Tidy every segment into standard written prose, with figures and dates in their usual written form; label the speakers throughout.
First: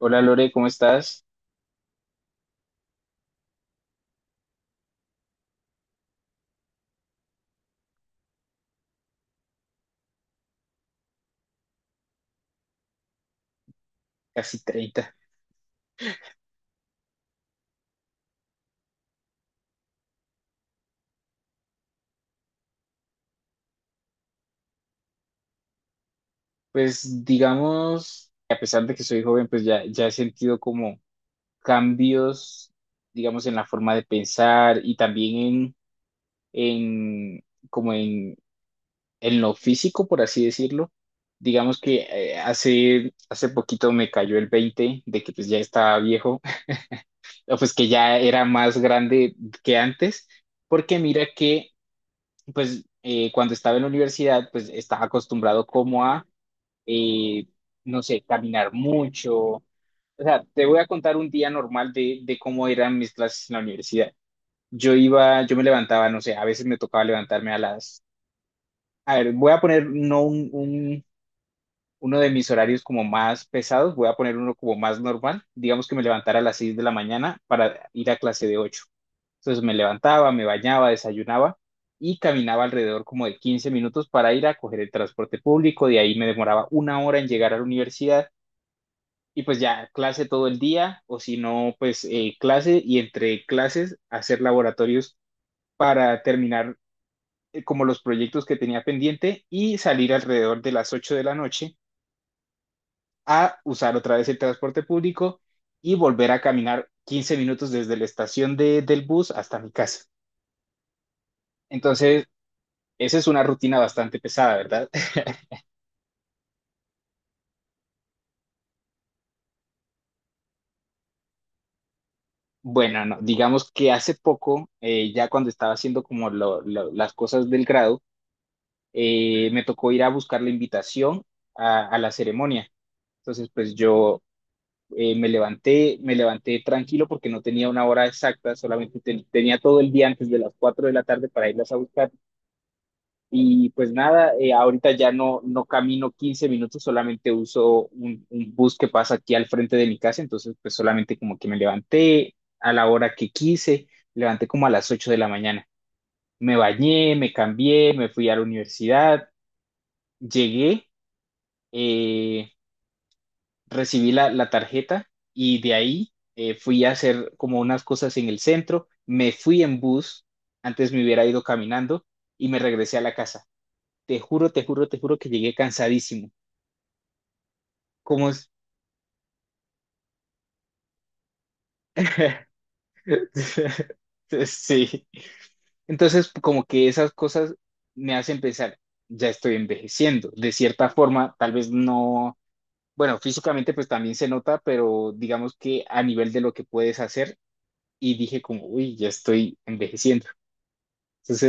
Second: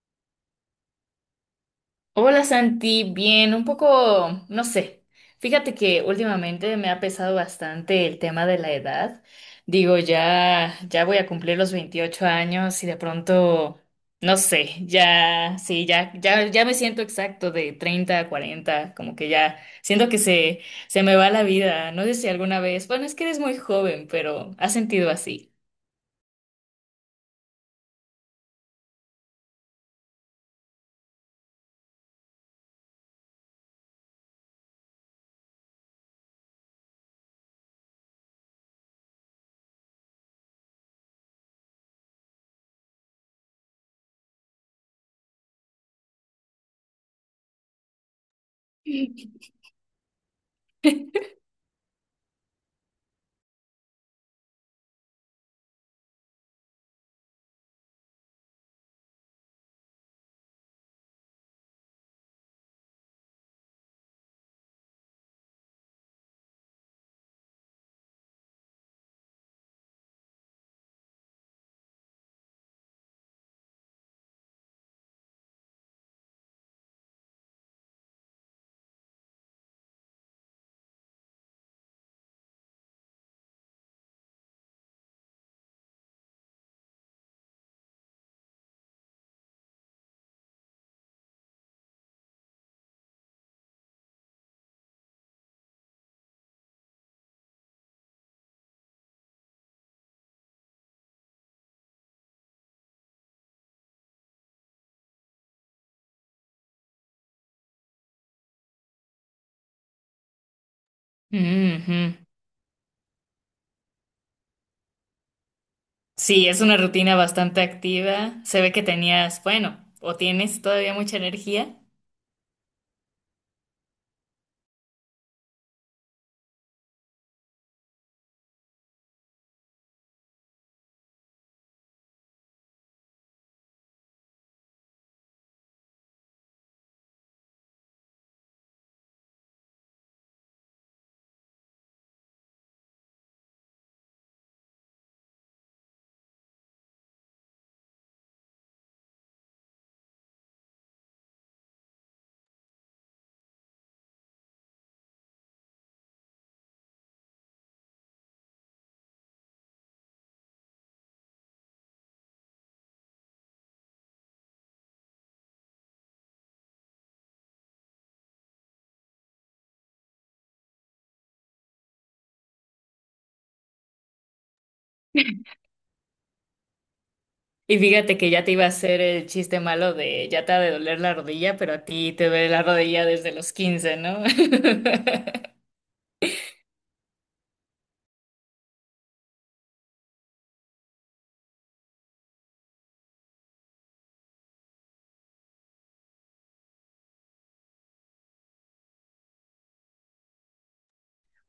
Speaker 1: Hola Lore, ¿cómo estás?
Speaker 2: Hola Santi, bien, un poco, no sé. Fíjate que últimamente me ha pesado bastante el tema de la edad. Digo, ya voy a cumplir los 28 años y de pronto, no
Speaker 1: Casi
Speaker 2: sé,
Speaker 1: treinta.
Speaker 2: ya, sí, ya me siento exacto de 30, a 40, como que ya siento que se me va la vida. No sé si alguna vez, bueno, es que eres muy joven, pero ¿has sentido así?
Speaker 1: Pues digamos, a pesar de que soy joven, pues ya he sentido como cambios, digamos, en la forma de pensar y también en como en, en lo físico, por así decirlo. Digamos que hace poquito me cayó el 20 de que pues ya estaba viejo, o pues que ya era más grande que antes, porque mira que pues cuando estaba en la universidad, pues estaba acostumbrado como a eh, no sé, caminar mucho. O sea, te voy a contar un día normal de cómo eran mis clases en la universidad. Yo iba, yo me levantaba, no sé, a veces me tocaba levantarme a las... A ver, voy a poner no un, un- uno de mis horarios como más pesados, voy a poner uno como más normal. Digamos que me levantara a las 6 de la mañana para ir a clase de 8. Entonces me levantaba, me bañaba, desayunaba y caminaba alrededor como de 15 minutos para ir a coger el transporte público. De ahí me demoraba una hora en llegar a la universidad y pues ya, clase todo el día, o si no, pues clase y entre clases hacer laboratorios para terminar como los proyectos que tenía pendiente, y salir alrededor de las 8 de la noche a usar otra vez el transporte público y volver a caminar 15 minutos desde la estación del bus hasta mi casa.
Speaker 2: Ujú.
Speaker 1: Entonces, esa es una rutina bastante pesada, ¿verdad?
Speaker 2: Sí, es una rutina bastante activa. Se ve que tenías, bueno, o tienes todavía mucha energía.
Speaker 1: Bueno, no, digamos que hace poco, ya cuando estaba haciendo como las cosas del grado, me tocó ir a buscar la invitación a la ceremonia. Entonces, pues yo me levanté tranquilo porque no tenía una hora exacta, solamente tenía todo el día antes de las 4 de la tarde para irlas a buscar. Y pues nada, ahorita ya no camino 15 minutos, solamente uso un bus que pasa aquí al frente de mi casa. Entonces, pues solamente como que me levanté a la hora que quise, levanté como a las 8 de la mañana. Me bañé, me cambié, me fui a la universidad, llegué, eh, recibí la tarjeta y de ahí fui a hacer como unas cosas en el centro, me fui en bus, antes me hubiera ido caminando y me regresé a la casa. Te juro, te juro, te juro que llegué cansadísimo.
Speaker 2: Y fíjate
Speaker 1: Como
Speaker 2: que ya
Speaker 1: es-
Speaker 2: te iba a hacer el chiste malo de ya te ha de doler la rodilla, pero a ti te duele la rodilla desde los 15, ¿no?
Speaker 1: Sí. Entonces, como que esas cosas me hacen pensar, ya estoy envejeciendo. De cierta forma, tal vez no, bueno, físicamente pues también se nota, pero digamos que a nivel de lo que puedes hacer, y dije como, uy, ya estoy envejeciendo.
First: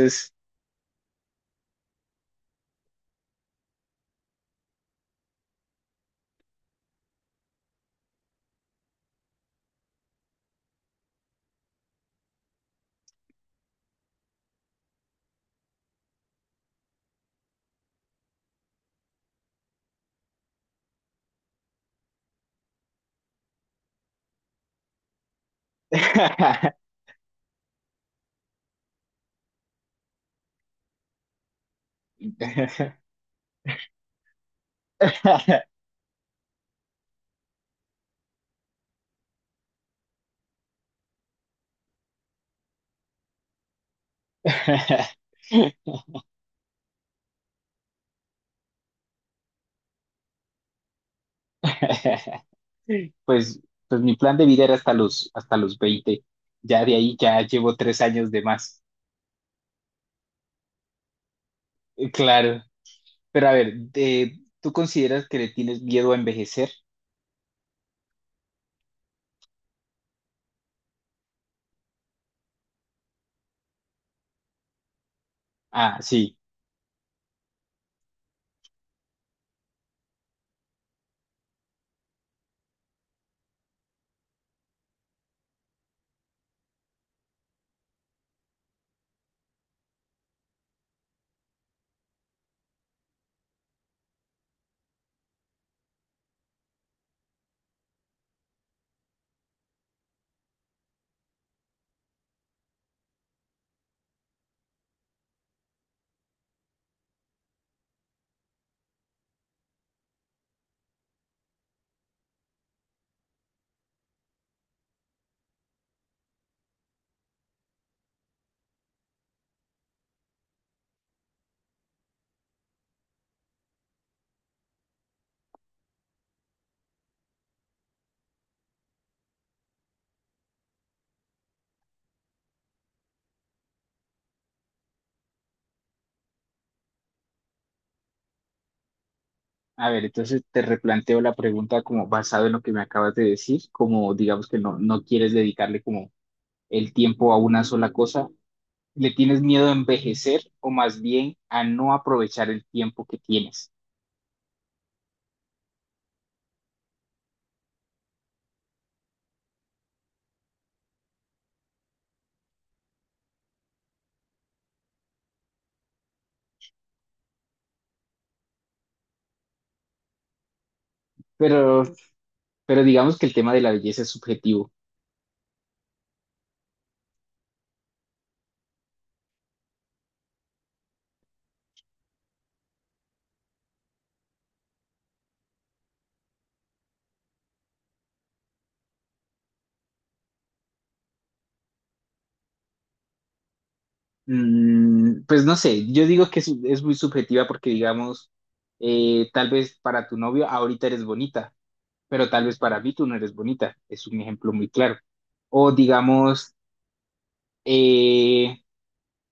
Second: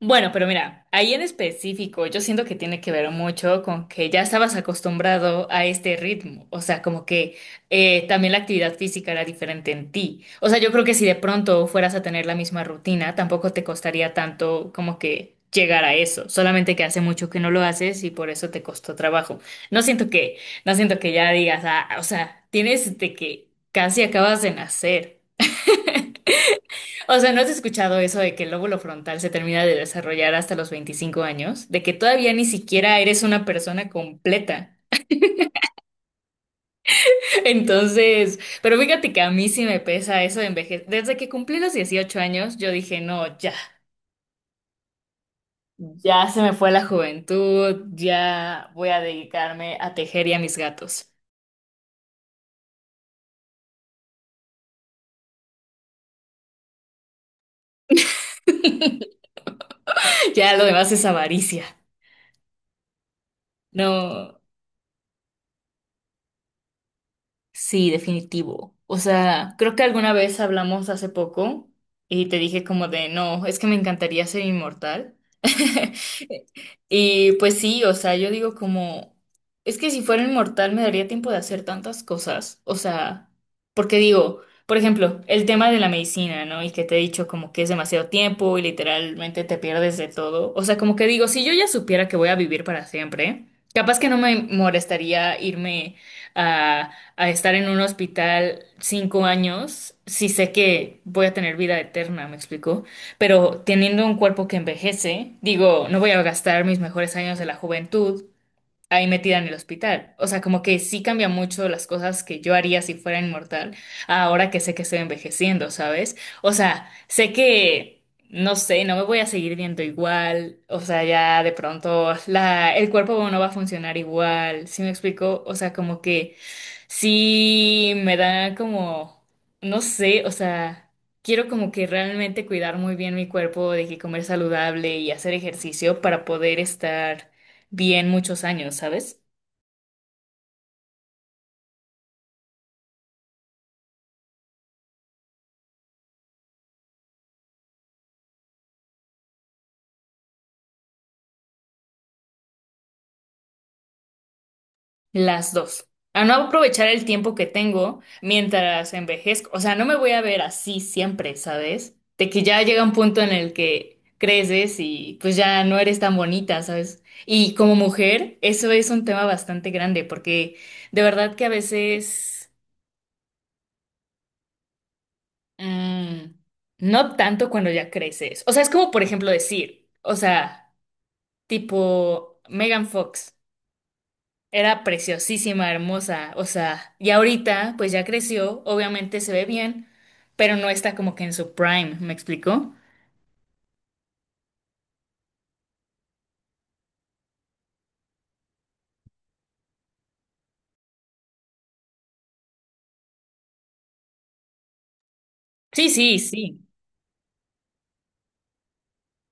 Speaker 2: Bueno, pero mira, ahí en específico, yo siento que tiene que ver mucho con que ya estabas acostumbrado a este ritmo, o sea, como que también la actividad física era diferente en ti. O sea, yo creo que si de pronto fueras a tener la misma rutina, tampoco te costaría tanto como que llegar a eso, solamente que hace mucho que no lo haces y por eso te costó trabajo. No siento que, no siento que ya digas, ah, o sea, tienes de que casi acabas de nacer. O sea, ¿no has escuchado eso de que el lóbulo frontal se termina de desarrollar hasta los 25 años? De que todavía ni siquiera eres una persona completa. Entonces, pero fíjate que a mí sí me pesa eso de envejecer. Desde que cumplí los 18 años, yo dije, no, ya, ya se me fue la juventud, ya voy a dedicarme a tejer y a mis gatos.
Speaker 1: pues, pues mi plan de vida era hasta hasta los 20. Ya de ahí ya llevo 3 años de más.
Speaker 2: Ya lo demás es avaricia.
Speaker 1: Claro, pero a ver,
Speaker 2: No.
Speaker 1: de- ¿tú consideras que le tienes miedo a envejecer?
Speaker 2: Sí, definitivo. O sea, creo que alguna vez hablamos hace poco y te dije como de, no, es que me encantaría ser inmortal.
Speaker 1: Ah, sí.
Speaker 2: Y pues sí, o sea, yo digo como, es que si fuera inmortal me daría tiempo de hacer tantas cosas. O sea, porque digo, por ejemplo, el tema de la medicina, ¿no? Y que te he dicho como que es demasiado tiempo y literalmente te pierdes de todo. O sea, como que digo, si yo ya supiera que voy a vivir para siempre, capaz que no me molestaría irme a a estar en un hospital 5 años, sí sé que voy a tener vida eterna, me explico, pero teniendo un cuerpo que envejece, digo, no voy a gastar mis mejores años de la juventud ahí metida en el hospital. O sea, como que sí cambia mucho las cosas que yo haría si fuera inmortal, ahora que sé que estoy envejeciendo, ¿sabes? O sea, sé que, no sé, no me voy a seguir viendo igual, o sea, ya de pronto el cuerpo no va a funcionar igual, ¿sí me explico? O sea, como que sí me da como, no sé, o sea... Quiero como que realmente cuidar muy bien mi cuerpo, de que comer saludable y hacer ejercicio para poder estar bien muchos años, ¿sabes?
Speaker 1: A ver, entonces te replanteo la pregunta, como basado en lo que me acabas de decir, como digamos que no quieres dedicarle como el tiempo a una sola cosa, le tienes miedo a envejecer o más bien a no aprovechar el tiempo que tienes.
Speaker 2: Las dos. A no aprovechar el tiempo que tengo mientras envejezco. O sea, no me voy a ver así siempre, ¿sabes? De que ya llega un punto en el que creces y pues ya no eres tan bonita, ¿sabes? Y como mujer, eso es un tema bastante grande porque de verdad que a
Speaker 1: Pero,
Speaker 2: veces
Speaker 1: pero digamos que el tema de la belleza es subjetivo.
Speaker 2: mm, no tanto cuando ya creces. O sea, es como por ejemplo decir, o sea, tipo Megan Fox. Era preciosísima, hermosa, o sea, y ahorita pues ya creció, obviamente se ve bien, pero no está como que en su prime, ¿me explicó?
Speaker 1: Mm, pues no sé, yo digo que es muy subjetiva porque digamos, tal vez para tu novio ahorita eres bonita, pero tal vez para mí tú no eres bonita. Es un ejemplo muy claro. O
Speaker 2: Sí, sí,
Speaker 1: digamos,
Speaker 2: sí.
Speaker 1: eh,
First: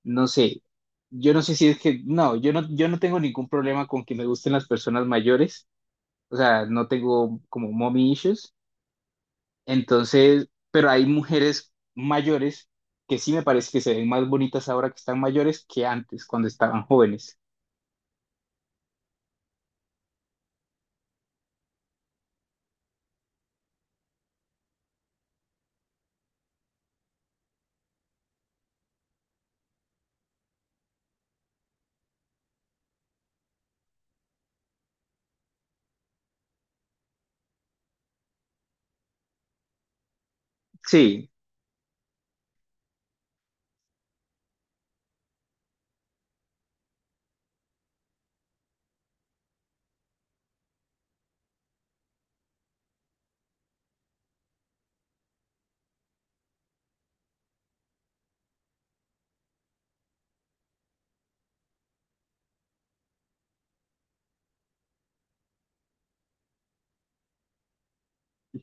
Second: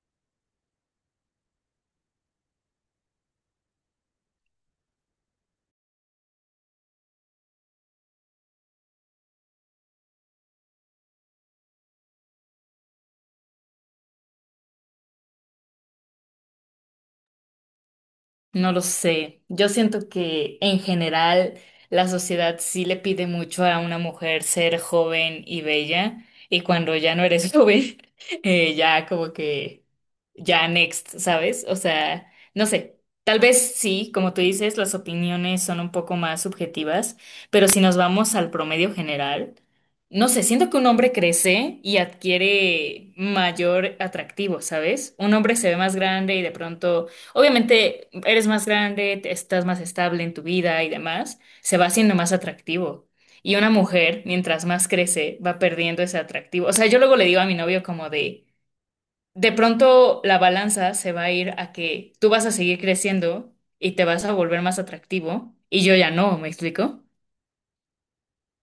Speaker 1: no sé, yo no sé si es que, no, yo no tengo ningún problema con que me gusten las personas mayores. O sea, no tengo como mommy issues. Entonces, pero hay mujeres mayores que sí me parece que se ven más bonitas ahora que están mayores que antes, cuando estaban jóvenes.
Speaker 2: No lo sé. Yo siento que en general la sociedad sí le pide mucho a una mujer ser joven y bella y cuando ya no eres joven, ya como que ya next, ¿sabes? O sea, no sé. Tal vez sí, como tú dices, las opiniones son un poco más subjetivas, pero si nos vamos al promedio general, no sé, siento que un hombre
Speaker 1: Sí,
Speaker 2: crece y adquiere mayor atractivo, ¿sabes? Un hombre se ve más grande y de pronto obviamente eres más grande, te- estás más estable en tu vida y demás, se va haciendo más atractivo. Y una mujer, mientras más crece, va perdiendo ese atractivo. O sea, yo luego le digo a mi novio como de pronto la balanza se va a ir a que tú vas a seguir creciendo y te vas a volver más atractivo y yo ya no, ¿me explico?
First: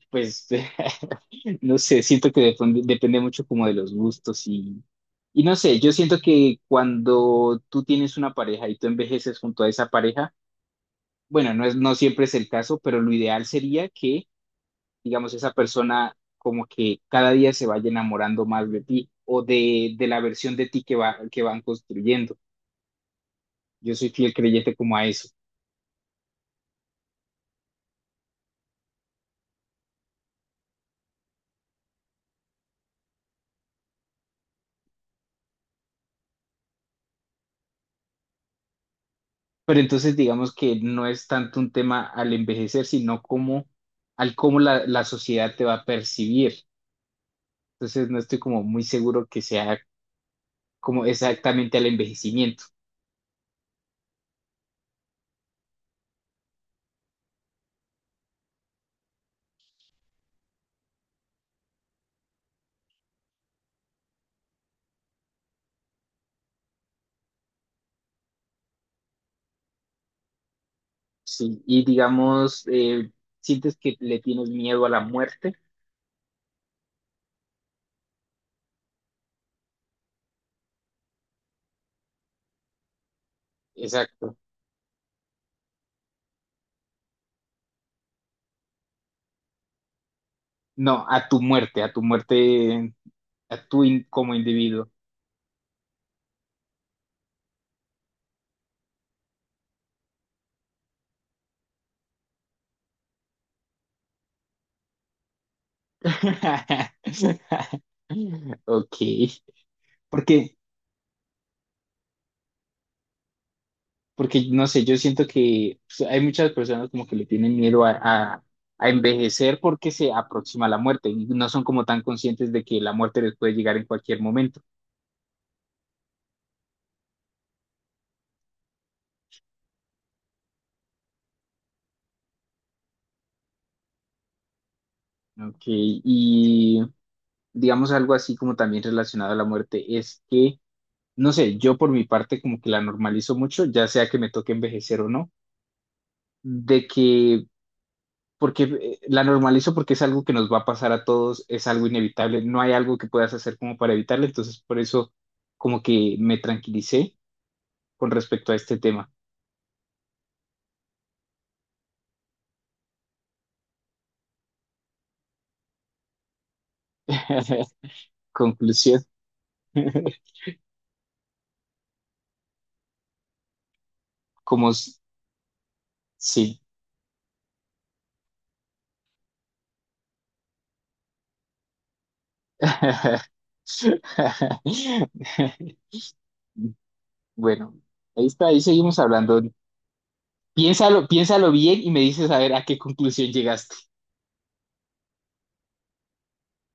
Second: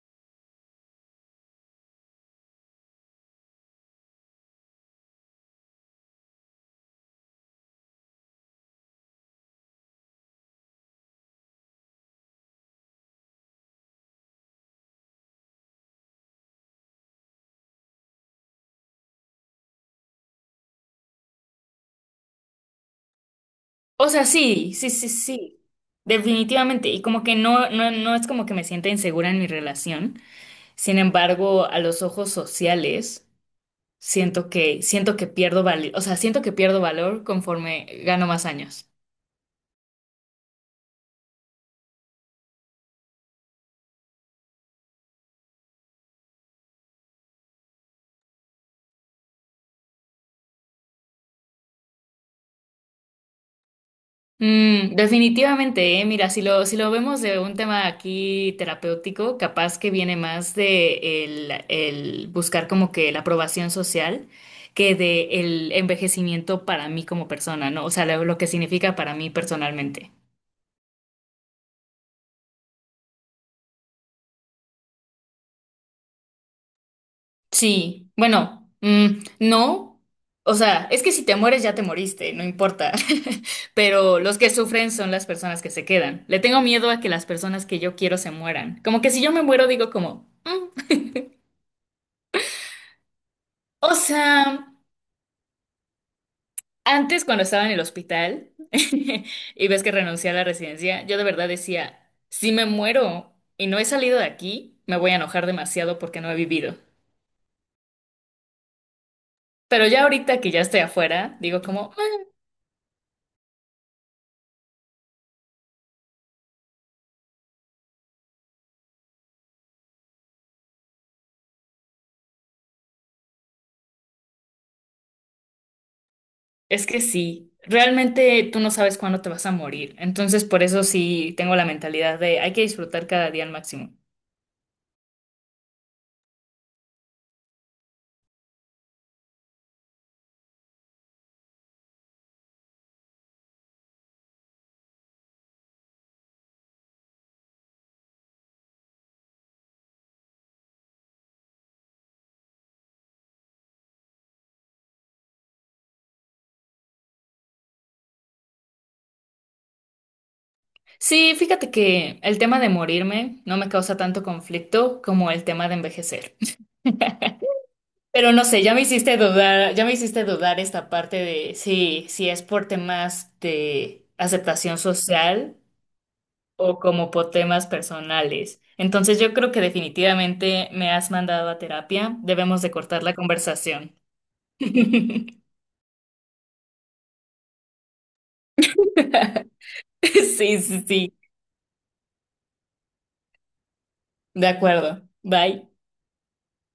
Speaker 1: pues no sé, siento que depende, depende mucho como de los gustos y no sé, yo siento que cuando tú tienes una pareja y tú envejeces junto a esa pareja, bueno, no siempre es el caso, pero lo ideal sería que, digamos, esa persona como que cada día se vaya enamorando más de ti o de la versión de ti que va, que van construyendo. Yo
Speaker 2: O
Speaker 1: soy
Speaker 2: sea,
Speaker 1: fiel creyente
Speaker 2: sí, sí,
Speaker 1: como a
Speaker 2: sí,
Speaker 1: eso.
Speaker 2: sí, definitivamente. Y como que no, no es como que me sienta insegura en mi relación. Sin embargo, a los ojos sociales, siento que pierdo valor, o sea, siento que pierdo valor conforme gano más años.
Speaker 1: Pero entonces digamos que no es tanto un tema al envejecer, sino como al cómo la sociedad te va a percibir. Entonces no estoy como muy seguro que sea como exactamente al envejecimiento.
Speaker 2: Mm, definitivamente, mira, si lo vemos de un tema aquí terapéutico, capaz que viene más el buscar como que la aprobación social que de el envejecimiento para mí como persona, ¿no? O sea, lo que significa para mí personalmente.
Speaker 1: Sí, y digamos, sientes que le tienes miedo a la muerte.
Speaker 2: Sí, bueno, mm, no, o sea, es que si te mueres ya te moriste, no importa, pero
Speaker 1: Exacto.
Speaker 2: los que sufren son las personas que se quedan. Le tengo miedo a que las personas que yo quiero se mueran. Como que si yo me muero digo como, "Mm".
Speaker 1: No, a tu muerte, a tu
Speaker 2: O
Speaker 1: in- como
Speaker 2: sea,
Speaker 1: individuo.
Speaker 2: antes cuando estaba en el hospital y ves que renuncié a la residencia, yo de verdad decía, si me muero y no he salido de aquí, me voy a enojar demasiado porque no he vivido.
Speaker 1: Ok.
Speaker 2: Pero ya
Speaker 1: Porque
Speaker 2: ahorita que ya estoy afuera, digo como...
Speaker 1: porque no sé, yo siento que pues, hay muchas personas como que le tienen miedo a envejecer porque se aproxima la muerte y no son como tan conscientes de que la muerte les puede llegar en cualquier momento.
Speaker 2: Es que sí, realmente tú no sabes cuándo te vas a morir, entonces por eso sí tengo la mentalidad de hay que disfrutar cada día al máximo.
Speaker 1: ¿No? Ok, y digamos algo así como también relacionado a la muerte es que, no sé, yo por mi parte como que la normalizo mucho, ya sea que me toque envejecer o no, de que porque la normalizo porque es algo que nos va a pasar a todos, es algo inevitable, no hay algo que puedas hacer como para evitarlo, entonces por eso como que me tranquilicé con respecto a este tema.
Speaker 2: Sí, fíjate que el tema de morirme no me causa tanto conflicto como el tema de envejecer. Pero no sé, ya me
Speaker 1: Conclusión,
Speaker 2: hiciste dudar, ya me hiciste dudar esta parte de si es por temas de
Speaker 1: como
Speaker 2: aceptación
Speaker 1: s-
Speaker 2: social
Speaker 1: sí.
Speaker 2: o como por temas personales. Entonces yo creo que definitivamente me has mandado a terapia, debemos de cortar la conversación.
Speaker 1: Bueno, ahí está, ahí seguimos hablando.
Speaker 2: Sí, sí,
Speaker 1: Piénsalo,
Speaker 2: sí.
Speaker 1: piénsalo bien y me dices a ver a qué conclusión llegaste.
Speaker 2: De acuerdo. Bye.